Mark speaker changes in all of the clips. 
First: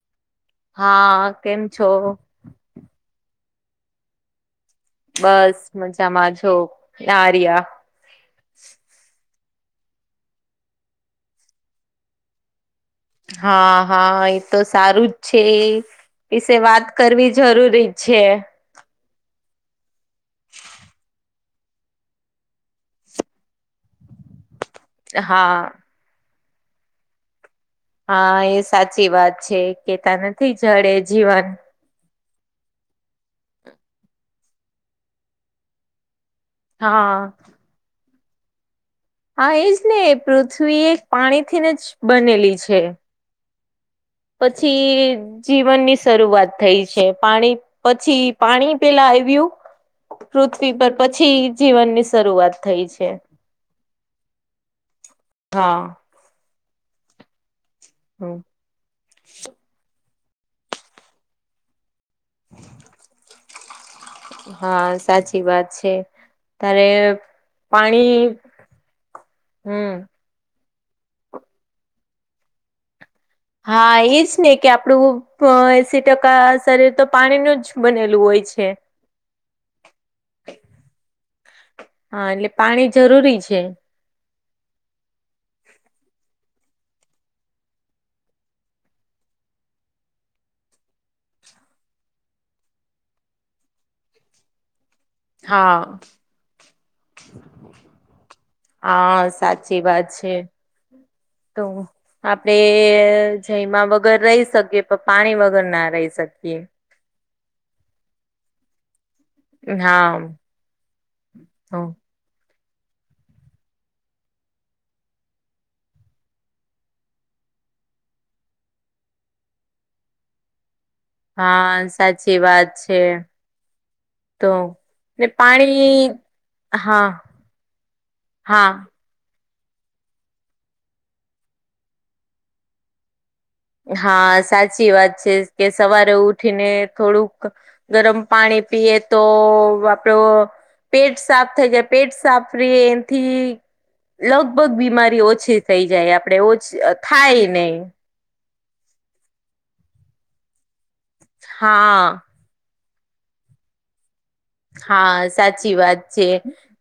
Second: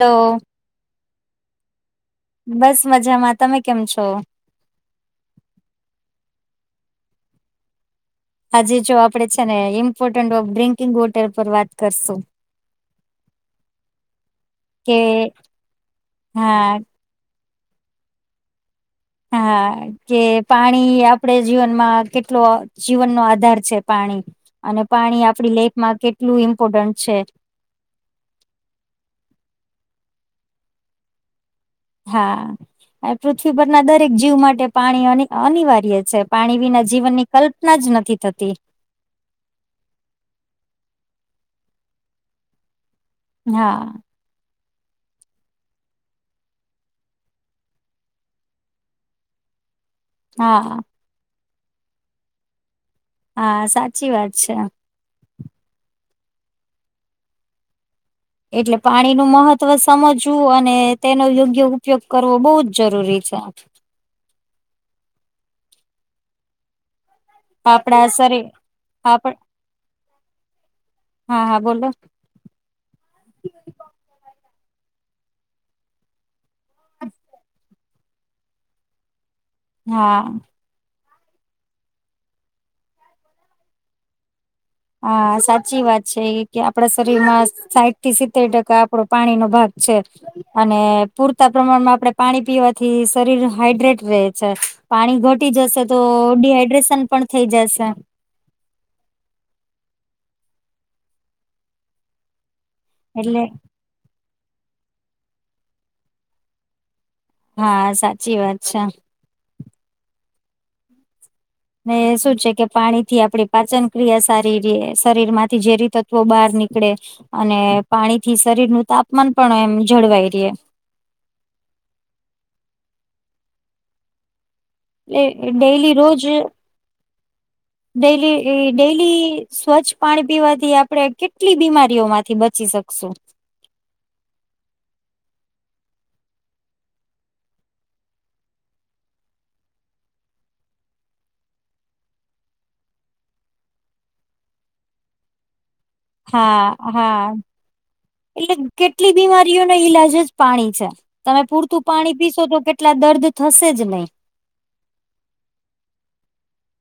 Speaker 1: તો
Speaker 2: હા. કેમ છો?
Speaker 1: બસ મજામાં. તમે કેમ છો?
Speaker 2: બસ મજામાં જો આર્યા.
Speaker 1: આજે જો આપડે છે ને ઇમ્પોર્ટન્ટ ઑફ ડ્રિન્કિંગ વોટર પર વાત કરશું.
Speaker 2: હા હા એ તો
Speaker 1: કે
Speaker 2: સારું જ છે. વિશે
Speaker 1: હા
Speaker 2: વાત કરવી જરૂરી છે.
Speaker 1: હા કે પાણી આપણે જીવનમાં કેટલો જીવનનો આધાર છે પાણી અને પાણી આપડી
Speaker 2: હા
Speaker 1: લાઈફમાં કેટલું ઇમ્પોર્ટન્ટ છે?
Speaker 2: હા એ સાચી વાત છે. કે તા નથી જળ એ જીવન.
Speaker 1: હા. આ પૃથ્વીપરના દરેક જીવ માટે પાણી અનિ અનિવાર્ય છે. પાણી વિના
Speaker 2: હા
Speaker 1: જીવનની કલ્પના જ નથી થતી.
Speaker 2: હા એ જ ને. પૃથ્વી એક પાણીથીન જ બનેલી છે.
Speaker 1: હા
Speaker 2: પછી.. જીવનની શરૂઆત થઈ છે. પાણી પછી પાણી પેલા આયવ્યું. પૃથ્વી
Speaker 1: હા
Speaker 2: પર પછી જીવનની શરૂઆત થઈ છે.
Speaker 1: હા સાચી વાત છે.
Speaker 2: હા હ
Speaker 1: એટલે પાણીનું મહત્વ સમજવું અને તેનો યોગ્ય ઉપયોગ કરવો બહુ જ જરૂરી છે.
Speaker 2: હા સાચી વાત છે. તારે..
Speaker 1: આપડા
Speaker 2: પાણી
Speaker 1: શરીર આપડ
Speaker 2: હમ્મ
Speaker 1: હા હા બોલો
Speaker 2: હા એ જ ને કે, આપણું પ એસી ટકા શરીર તો પાણીનું જ બનેલું હોય છે.
Speaker 1: હા
Speaker 2: હા એટલે પાણી જરૂરી છે.
Speaker 1: હા સાચી વાત છે એ કે, આપડા શરીરમાં સાઈઠથી સિત્તેર ટકા આપડો પાણીનો ભાગ છે. અને પૂરતાં પ્રમાણમાં આપડે પાણી પીવાથી શરીર હાઈડ્રેટ રહે છે. પાણી ઘટી
Speaker 2: હા
Speaker 1: જશે તો ડીહાઈડ્રેશન પણ થઈ જશે.
Speaker 2: હા સાચી વાત છે. તો આપણે
Speaker 1: એટલે
Speaker 2: જયમા વગર રહી શકીએ પણ પાણી વગર ના રહી શકીએ.
Speaker 1: હા સાચી વાત છે.
Speaker 2: હા
Speaker 1: ને શું છે કે પાણી થી આપણી પાચનક્રિયા સારીર્યે શરીરમાંથી ઝેરી તત્વો બહાર નીકળે. અને પાણીથી શરીરનું તાપમાન પણ એમ જળવાઈ રયે.
Speaker 2: હા સાચી વાત છે તો. ને
Speaker 1: એ ડેઇલી
Speaker 2: પાણી
Speaker 1: રોજ.
Speaker 2: હા
Speaker 1: ડ‌ઇલી એ
Speaker 2: હા
Speaker 1: ડેઇલી સ્વચ્છ પાણી પીવાથી આપડે કેટલી બીમારીઓમાંથી બચી શકશું.
Speaker 2: હા સાચી વાત છે કે, સવારે ઉઠીને થોડુંક ગરમ પાણી પીએ તો આપડો પેટ સાફ થઈ જાય પેટ સાફર્યે. એનથી લગભગ બીમારી ઓછી થઈ જાય આપડે ઓછ
Speaker 1: હા હા
Speaker 2: ખાય નઈ.
Speaker 1: એટલે કેટલી બીમારીઓનો ઈલાજ જ પાણી છે. તમે પૂરતું
Speaker 2: હા
Speaker 1: પાણી પીશો તો કેટ એટલા દર્દ થશે જ નહી.
Speaker 2: હા સાચી વાત છે.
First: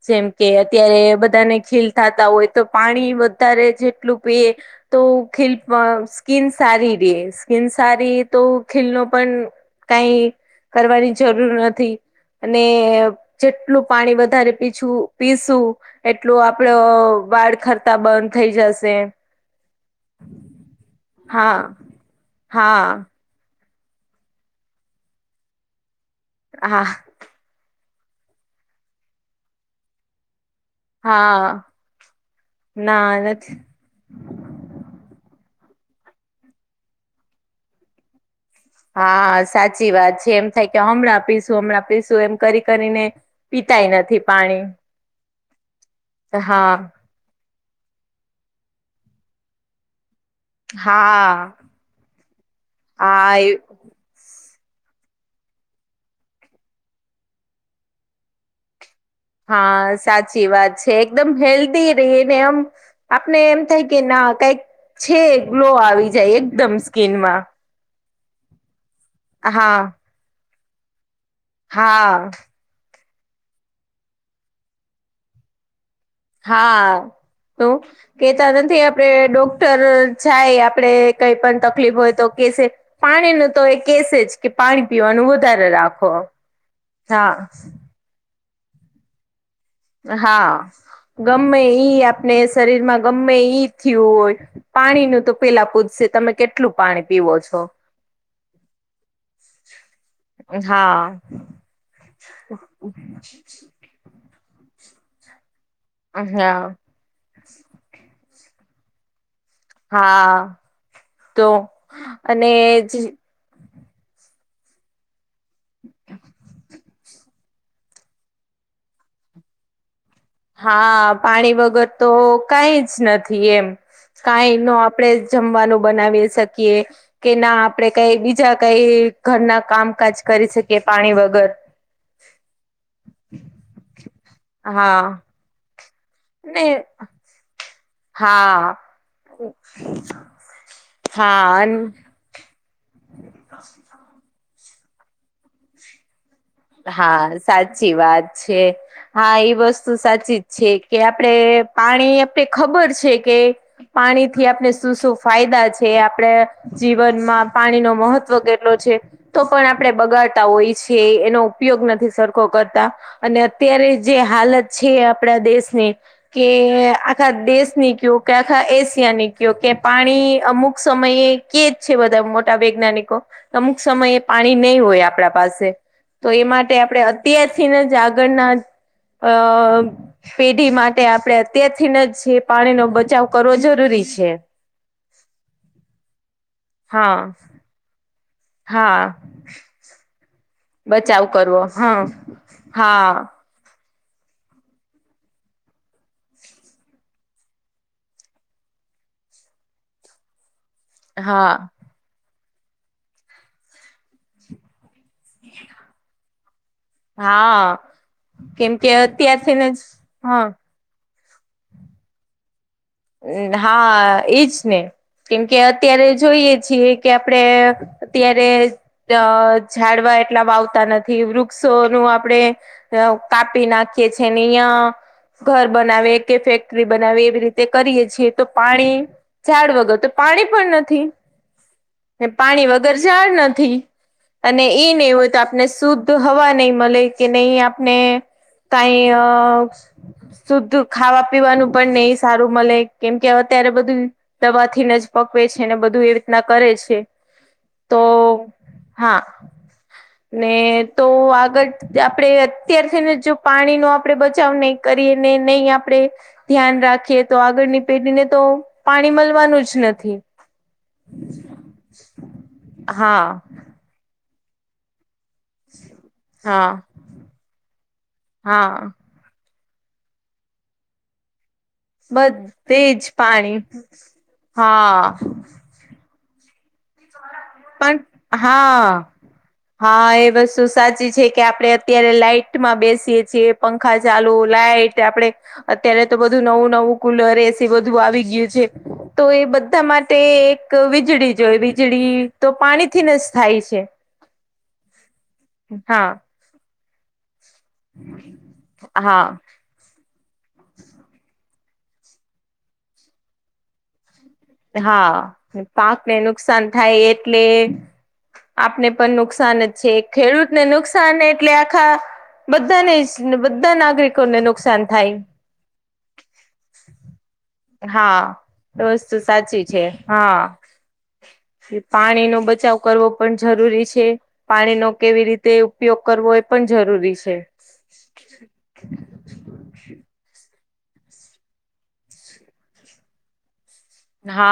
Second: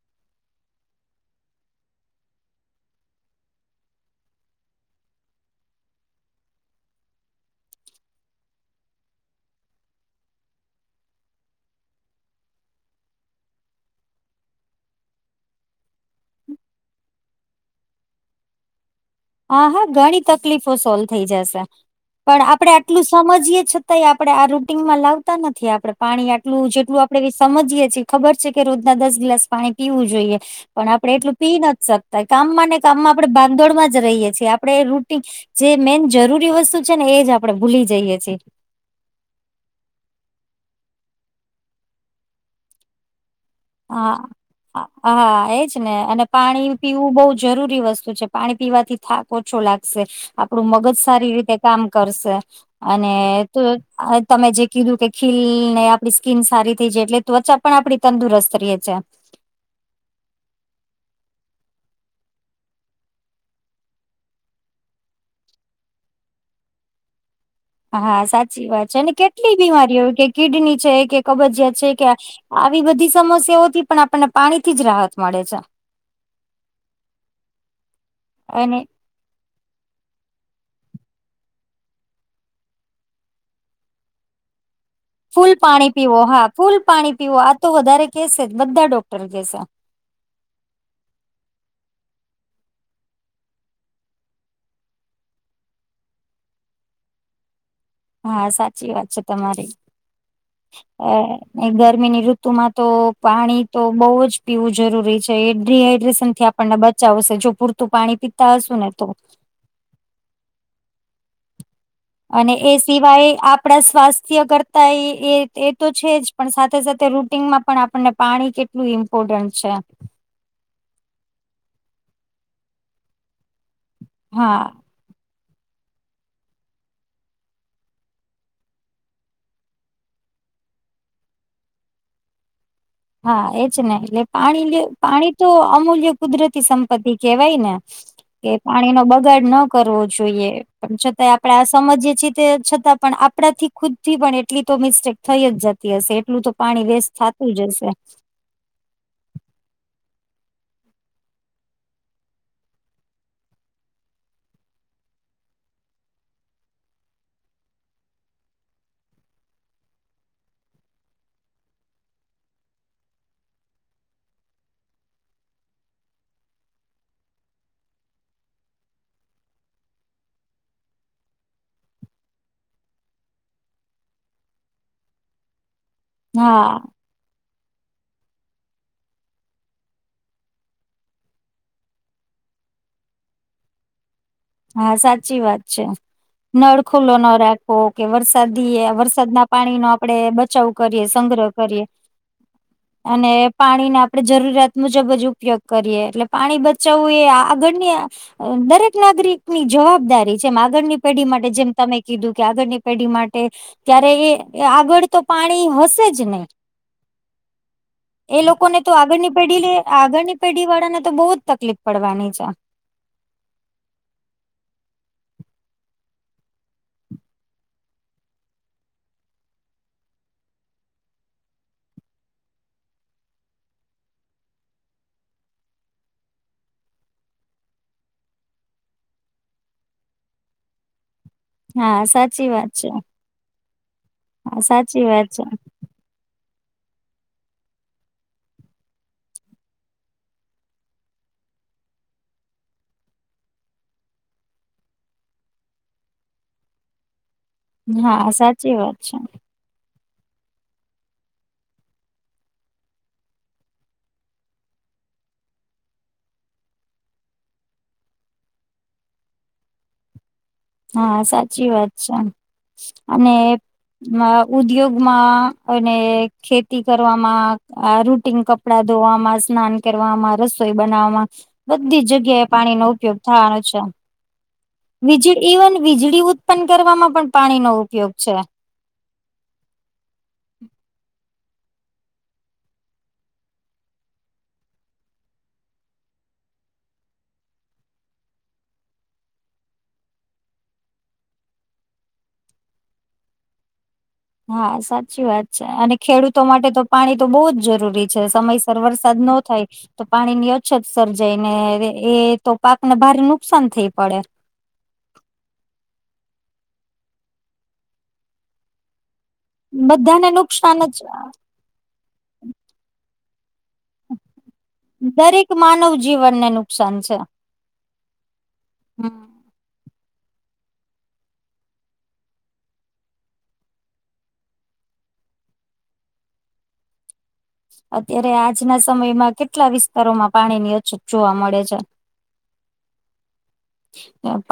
Speaker 2: જેમ કે, અત્યારે બધાને ખીલ થાતા હોય તો પાણી વધારે જેટલું પીએ તો ખીલ પણ સ્કીન સારીર્યે સ્કીન સારી તો ખીલનો પણ કાંઈ કરવાની જરૂર નથી. અને જેટલું પાણી વધારે પીછું પીશું એટલું આપડ વાળ ખરતા બંધ થઈ જશે.
Speaker 1: હા હા ઘણી તકલીફો સોલ્વ થઈ
Speaker 2: હા
Speaker 1: જશે. પણ આપડે
Speaker 2: હા
Speaker 1: આટલું સમજીયે છતાંય આપડે આ રૂટીનમાં લાવતા નથી. આપડે પાણી આટલું
Speaker 2: હા
Speaker 1: જેટલું આ આપડે ઈ સમજીએ છીએ ખબર છે કે, રોજના દસ ગ્લાસ પાણી પીવું જોઈએ પણ આપડે એટલું
Speaker 2: હા
Speaker 1: પી નથ શકતા. કામમાં ને
Speaker 2: ના
Speaker 1: કામમાં આપડણે
Speaker 2: નથી
Speaker 1: ભાગદોડમાં જ જ રહીએ છીએ. આપણેે રૂટીન જે મેઇન જરૂરી વસ્તુ છે ને એજ આપણે ભૂલી જઈએ છે.
Speaker 2: હા સાચી વાત છે. એમ થાય કે, હમણાં પીશું હમણાં પીશું એમ કરી કરીને પીતાય નથી
Speaker 1: હા
Speaker 2: પાણી
Speaker 1: હા એજ ને અને પાણી
Speaker 2: હા
Speaker 1: પીવું બહું જરૂરી વસ્તુ છે. પાણી પીવાથી થાક ઓછો લાગશે આપડું મગજ સારી
Speaker 2: હા
Speaker 1: રીતે કામ કરશે અને
Speaker 2: હા એ
Speaker 1: તો તમે જે કીધું કે ખીલ ને આપડી સ્કીન સારી થઈ જાય એટલે ત્વચા પણ આપડી તંદુરસ્ત રયે છે.
Speaker 2: હા સાચી વાત છે. એકદમ હેલ્ધી રે ને આમ આપને એમ થાય કે ના કાંઈક છે ગ્લો આવી જાય એકદમ સ્કીનમાં
Speaker 1: હા સાચી વાત છે. અને કેટલીય
Speaker 2: હા
Speaker 1: બીમારીઓ એવી કે કિડની છે કે કબજિયાત છે
Speaker 2: હા
Speaker 1: કે આવી બધી સમસ્યાઓથી પણ આપણને પાણીથી જ રાહત મળે છે.
Speaker 2: હા તો કેતા
Speaker 1: અને
Speaker 2: નથી આ આપડે ડોક્ટર જાય આપડે કંઈ પણ તકલીફ હોય તો કેશે પાણીનું તો એ કેશે જ કે પાણી પીવાનું
Speaker 1: ફૂલ
Speaker 2: વધારે
Speaker 1: પાણી
Speaker 2: રાખો
Speaker 1: પીવો હા. ફૂલ પાણી
Speaker 2: હા
Speaker 1: પીવો. આ તો વધારે કેશે જ બધા ડોક્ટર કેશે.
Speaker 2: હા ગમ્મે ઈ આપને શરીરમાં ગમ્મે ઈ થ્યું હોય પાણીનું તો પેલા પૂછશે. તમે કેટલું પાણી પીવો છો?
Speaker 1: હા સાચી વાત છે તમારી.
Speaker 2: હા
Speaker 1: એ ગરમીની ઋતુમાં તો પાણી તો બહુ જ પીવું જરૂરી છે. એ જ ડિહાઈડ્રેશનથી
Speaker 2: હા
Speaker 1: આપણને બ ચાવશે જો પુરતું પાણી પીતા હશુ ને તો
Speaker 2: હા. તો?
Speaker 1: અને એ સિવાય આપ આપડા સ્વાસ્થ્ય કરતાંય એ એ એતો છે જ. પણ સાથે સાથે રૂટીનમાં પણ આપણને પાણી કેટ લું ઇમ્પોર્ટન્ટ છે.
Speaker 2: હા પાણી વગર તો કાંઈ જ નથી એમ. કાંઈ
Speaker 1: હા
Speaker 2: નો આપ આપડે જમવાનું બનાવી શકીએ કે ના આપડે કાઈ બીજા કાઈ ઘરના કામકાજ કરી શકીએ પાણી વગર
Speaker 1: હા એજ ને‌ એટલે પાણી
Speaker 2: હા
Speaker 1: પાણી તો અમૂલ્ય
Speaker 2: ને
Speaker 1: કુદરતી સંપત્તિ કેહેવાય ને કે
Speaker 2: હા
Speaker 1: પાણી નો બગાડ ન કરવો જોઈએ. પણ છતાં આપડે આ
Speaker 2: હા
Speaker 1: સમજીએ છીએ તે છતાં પણ આપણા થી ખુદ થી પણ એટલી તો મિસ્ટેક થઈ જ જતી હશે એટલું તો પાણી વેસ્ટ
Speaker 2: હા
Speaker 1: થાતું જ હશે.
Speaker 2: સાચી વાત છે. હા એ વસ્તુ સાચી જ છે, કે આપડે પાણી આપણે ખબર છે કે પાણી થી આપણે શું શું ફાયદા છે આપડે જીવનમાં પાણી નો મહત્વ કેટલો છે, તો પણ આપણેે બગાડતા હોઈ છીએ એનો ઉપયોગ નથી સરખો કરતા અને અત્યારે જે હાલત છે, આપણા દેશની કે આખા દેશ ની કયો કે આખા એશિયા ની કયો કે પાણી અમુક સમયે કેજ છે બધા મોટા વૈજ્ઞાનિકો અમુક સમયે પાણી નહી હોય આપણા પાસે તો એ માટે
Speaker 1: હા
Speaker 2: આપણે અત્યારથીને જ આગળના અ પેઢી માટે આપડે અત્યારથીને જ પાણીનો બચાવ કરવો જરૂરી છે,
Speaker 1: હા સાચી વાત છે, નળ ખુલ્લો
Speaker 2: હા
Speaker 1: ન રાખવો કે વરસાદી
Speaker 2: હા
Speaker 1: વરસાદી ના પાણી નો આપણેે બચાવ કરીએ
Speaker 2: બચાવ
Speaker 1: સંગ્રહ
Speaker 2: કરવો
Speaker 1: કરીએ
Speaker 2: હા હા
Speaker 1: અને પાણીને આપણે જરૂરિયાત મુજબ જ ઉપયોગ કરીએ એટલે પાણી બચાવવું એ આગળની દરેક નાગરિકની જવાબદારી જેમ આગળની પેઢી માટે
Speaker 2: હા
Speaker 1: જેમ તમે કીધું કે આગળની પેઢી માટે ત્યારે એ આગળ તો પાણી હશે જ નહી
Speaker 2: હા.
Speaker 1: એ
Speaker 2: કેમ
Speaker 1: લોકોને
Speaker 2: કે
Speaker 1: તો આગળની
Speaker 2: અત્યારથીને
Speaker 1: પેઢી
Speaker 2: જ
Speaker 1: આગળની
Speaker 2: હા
Speaker 1: પેઢી વાળા ને તો બહુ જ તકલીફ પડવાની છે
Speaker 2: હા એજ ને કેમ કે અત્યારે જોઈએ છીએ કે આપડે અત્યારે અ ઝાડવા એટલા વાવતા નથી વૃક્ષોનું આપડે હઓ કાપી નાખીએ છેને અહિયાં ઘર બનાવે કે ફેક્ટરી બનાવે એવી રીતે તે કરીએ છીએ તો પાણી ઝાડ વગર તો પાણી પણ નથી
Speaker 1: હા સાચી
Speaker 2: પાણી
Speaker 1: વાત છે
Speaker 2: વગર જળ નથી
Speaker 1: હા
Speaker 2: અને એ
Speaker 1: સાચી
Speaker 2: નહી હોય
Speaker 1: વાત
Speaker 2: તો
Speaker 1: છે
Speaker 2: આપને શુદ્ધ તો હવા નહી મળે કે નહી આપને કા અ શુદ્ધ ખાવા પીવાનું પણ નહી સારું મળે કેમ અત્યારે બધું દવાથી નથ જ પકવે છે, બધું એવું રીતના કરે છે તો
Speaker 1: હા સાચી વાત
Speaker 2: હા
Speaker 1: છે
Speaker 2: ને તો આગળ આપડે અત્યારથીને પાણી નો આપડે બચાવ નહિ કરીને નહી આપણેે ધ્યાન રાખ કે તો આગળની પેઢીને તો પાણી મળવાનું જ નથી.
Speaker 1: હા સાચી વાત છે અને
Speaker 2: હા
Speaker 1: ઉદ્યોગમાં અને
Speaker 2: હા
Speaker 1: ખેતી કરવામાં અ રૂટીન કપડા
Speaker 2: હા
Speaker 1: ધોવામાં સ્નાન કરવામાં રસોઈ બનાવવામાં બધી જગ્યાએ
Speaker 2: બધે
Speaker 1: પાણીનો
Speaker 2: જ
Speaker 1: ઉપયોગ થવાનો
Speaker 2: પાણી
Speaker 1: છે,
Speaker 2: હા
Speaker 1: બીજી વીજળી ઉત્પન્ન કરવામાં પણ પાણીનો
Speaker 2: પણ
Speaker 1: ઉપયોગ છે
Speaker 2: હા. હા એ વસ્તુ સાચી છે, કે આપડે અત્યારે લાઈટમાં બેસીએ છીએ પંખા ચાલુ લાઈટ આપડે અત્યારે તો બધું નવું નવું કુલર એસી બધું આવી ગયું છે, તો એ બધા માટે એક વીજળી જોઈ વીજળી તો પાણીથી ને જ થાય છે.
Speaker 1: હા સાચી વાત છે, અને
Speaker 2: હા
Speaker 1: ખેડૂતો માટે તો પાણી તો બહુ જ જરૂરી જરૂરી છે સમયસર વરસાદ ન
Speaker 2: હા
Speaker 1: થાય પાણી અછત સર્જાય ને એ તો પાકને ભારે નુકસાન થઈ પડે
Speaker 2: હા પાકને નુકસાન થાય એટલે આપને પણ નુકસાન જ છે
Speaker 1: બધાને
Speaker 2: ખેડૂતને
Speaker 1: જ
Speaker 2: નુકસાન એટલે આખા બધ્ધાને જ. ને બધાં નાગરિકોને નુકસાન થાય
Speaker 1: દરેક માનવજીવનને નુકસાન છે.
Speaker 2: હા એ
Speaker 1: હમ્મ.
Speaker 2: વસ્તુ સાચી છે. હા. પાણીનો બચાવ કરવો પણ જરૂરી છે. પાણીનો કેવી રીતે ઉપયોગ કરવો? એ પણ જરૂરી છે.
Speaker 1: અત્યારે આજનાં સમયમાં કેટલા વિસ્તારોમાં પાણીની અછત જોવા મળે છે.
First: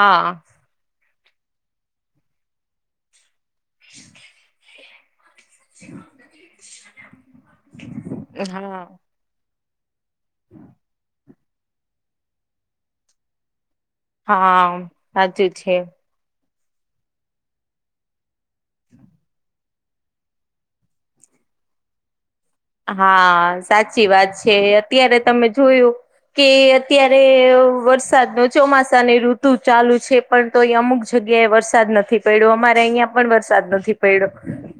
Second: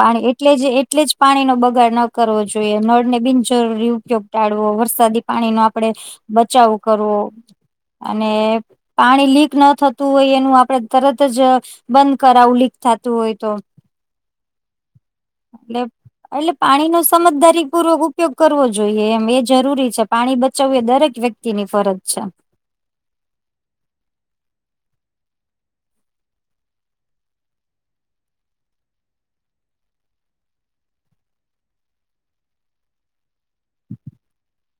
Speaker 1: પાણી એટલે જ એટલે જ પાણીનો બગાડ નો કરવો જોઈએ. નળને બિન જરૂરી ઉપયોગ ટાળવો, વરસાદી પાણીનો આપડે બચાવ કરવો. અને
Speaker 2: હા
Speaker 1: પાણી લીક ન થતું હોય એનું આપડે તરત... તજ બંધ કરાવું લીક થાતું હોય તો.
Speaker 2: હા, સાચું છે.
Speaker 1: એટલે એટલે પાણીનો સમજદારી પૂર્વક ઉપયોગ કરવો જોઈએ એમ, એ જરૂરી છે. પાણી બચાવવું એ દરેક વ્યક્તિની ફરજ છે.
Speaker 2: હા, સાચી વાત છે. અત્યારે તમે જોયું... કે, અત્યારે વરસાદની ચોમાસાની ઋતુ ચાલુ છે. પણ તોય અમુક જગ્યાએ વરસાદ નથી પયડો, અમારે અહિયાં પણ વરસાદ નથી પયડો.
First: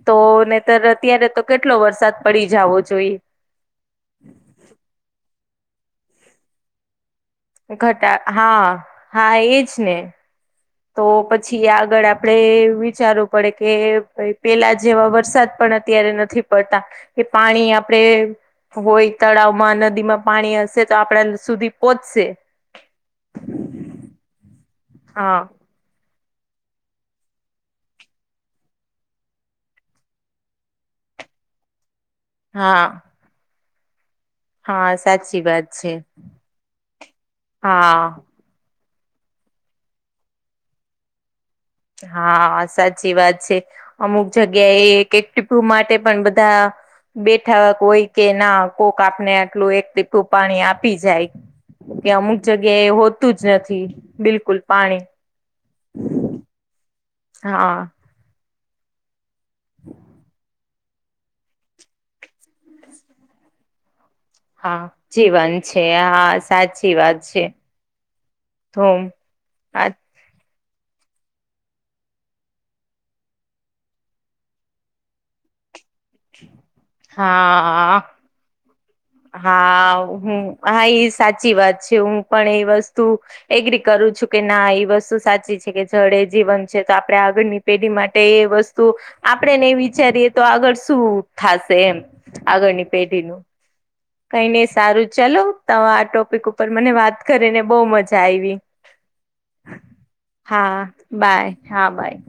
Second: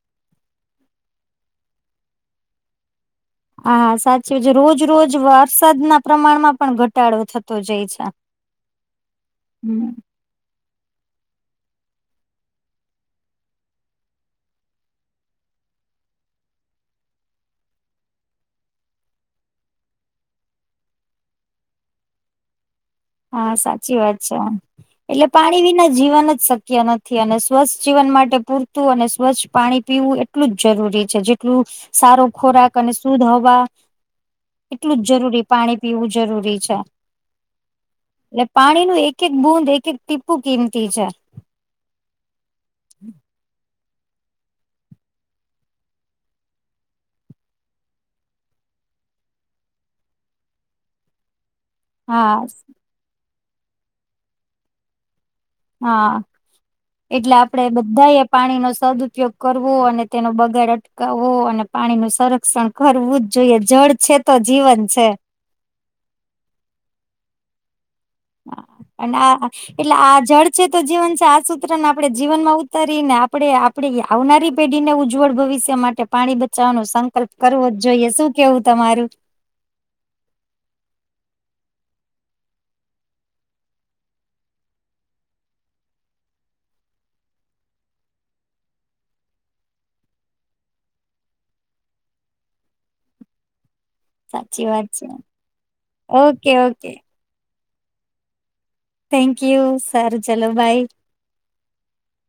Speaker 2: તો નેતર અત્યારે તો કેટલો વરસાદ પડી જાવો જોઈ.
Speaker 1: હા, હા સાચું છે. રોજ રોજ વરસાદના પ્રમાણમાં પણ ઘટાડો થતો... જાય છે.
Speaker 2: ઘટા હા, હા એજ
Speaker 1: હમ
Speaker 2: ને. તો પછી આગળ આપડે વિચારવું પડે કે, પેલાં જેવા વરસાદ પણ અત્યારે ન થી પડતાં એ પાણી આપણેે... હોય તળાવમાં, નદીમાં પાણી હશે તો આપડા સુધી પોંચશે.
Speaker 1: હા, સાચી વાત છે. એટલે
Speaker 2: હા
Speaker 1: પાણી વિના જીવન જ શક્ ક્ય નથી અને સ્વસ્થ જીવન માટે પૂરતું અને સ્વચ્છ પાણી પીવું એટલું જ જરૂરી છે. જેટલું... સારો ખોરાક
Speaker 2: હા
Speaker 1: અને શુધ હવા...
Speaker 2: હા,
Speaker 1: એટલું જ
Speaker 2: સાચી
Speaker 1: જરૂરી
Speaker 2: વાત
Speaker 1: પાણી
Speaker 2: છે,
Speaker 1: પીવું જરૂરી છે.
Speaker 2: હા.
Speaker 1: એટલે પાણીનું એક એક બુંદ, એક એક ટીપુ કિંમતી છે.
Speaker 2: હા, સાચી વાત છે. અમુક જગ્યાએ એક એક ટીપુ માટે પણ બધાં... બેઠાક હોય કે ના કોક આપને આટલું એક ટીપું પાણી આપી જાય. કે
Speaker 1: હા
Speaker 2: અમુક જગ્યાએ હોતું જ નથી. બિલકુલ પાણી.
Speaker 1: હા, એટલે આપડે
Speaker 2: હા
Speaker 1: બદ્ધાએ પાણીનો સદ્ઉપયોગ... કરવો અને તેનો બગાડ અટકાવવો અને પાણીનું સંરક્ષણ કરવું જ જોઈએ. જળ છે તો
Speaker 2: હા,
Speaker 1: જીવન છે.
Speaker 2: જીવન છે, હા સાચી વાત છે.
Speaker 1: હા,
Speaker 2: તો
Speaker 1: અને આ
Speaker 2: હા
Speaker 1: એટલે આ જળ... છે તો જીવન છે. આ સૂત્રને આપણે જીવનમાં ઉતારીએને આપણે આપડી આવનારી... પેઢીને ઉજ્જવળ ભવિષ્ય માટે પાણી બચાવવાનો સંકલ્પ કરવો જ જોઈએ. શું કેવું તમારું.?
Speaker 2: હા હમ્મ. હા એ સાચી વાત છે. હું પણ એ વસ્તુ... એગ્રી કરું છું કે, ના એ વસ્તુ સાચી છે કે જળ એ જીવન છે. તો આપડણે આગળની... પેઢી માટે એ વસ્તુ આપણેે નહી વિચારીએ તો આગળ શું થાશે એમ? આગળની પેઢીનું. કંઈ નય,
Speaker 1: સાચી વાત
Speaker 2: સારું
Speaker 1: છે
Speaker 2: ચલો. તો આ ટોપિક
Speaker 1: ઓકે
Speaker 2: ઉપર મને
Speaker 1: ઓકે
Speaker 2: વાત કરીને બો મજા આયવી.
Speaker 1: Thank you. સારુ ચલો બાય.
Speaker 2: બાય, હા બાય.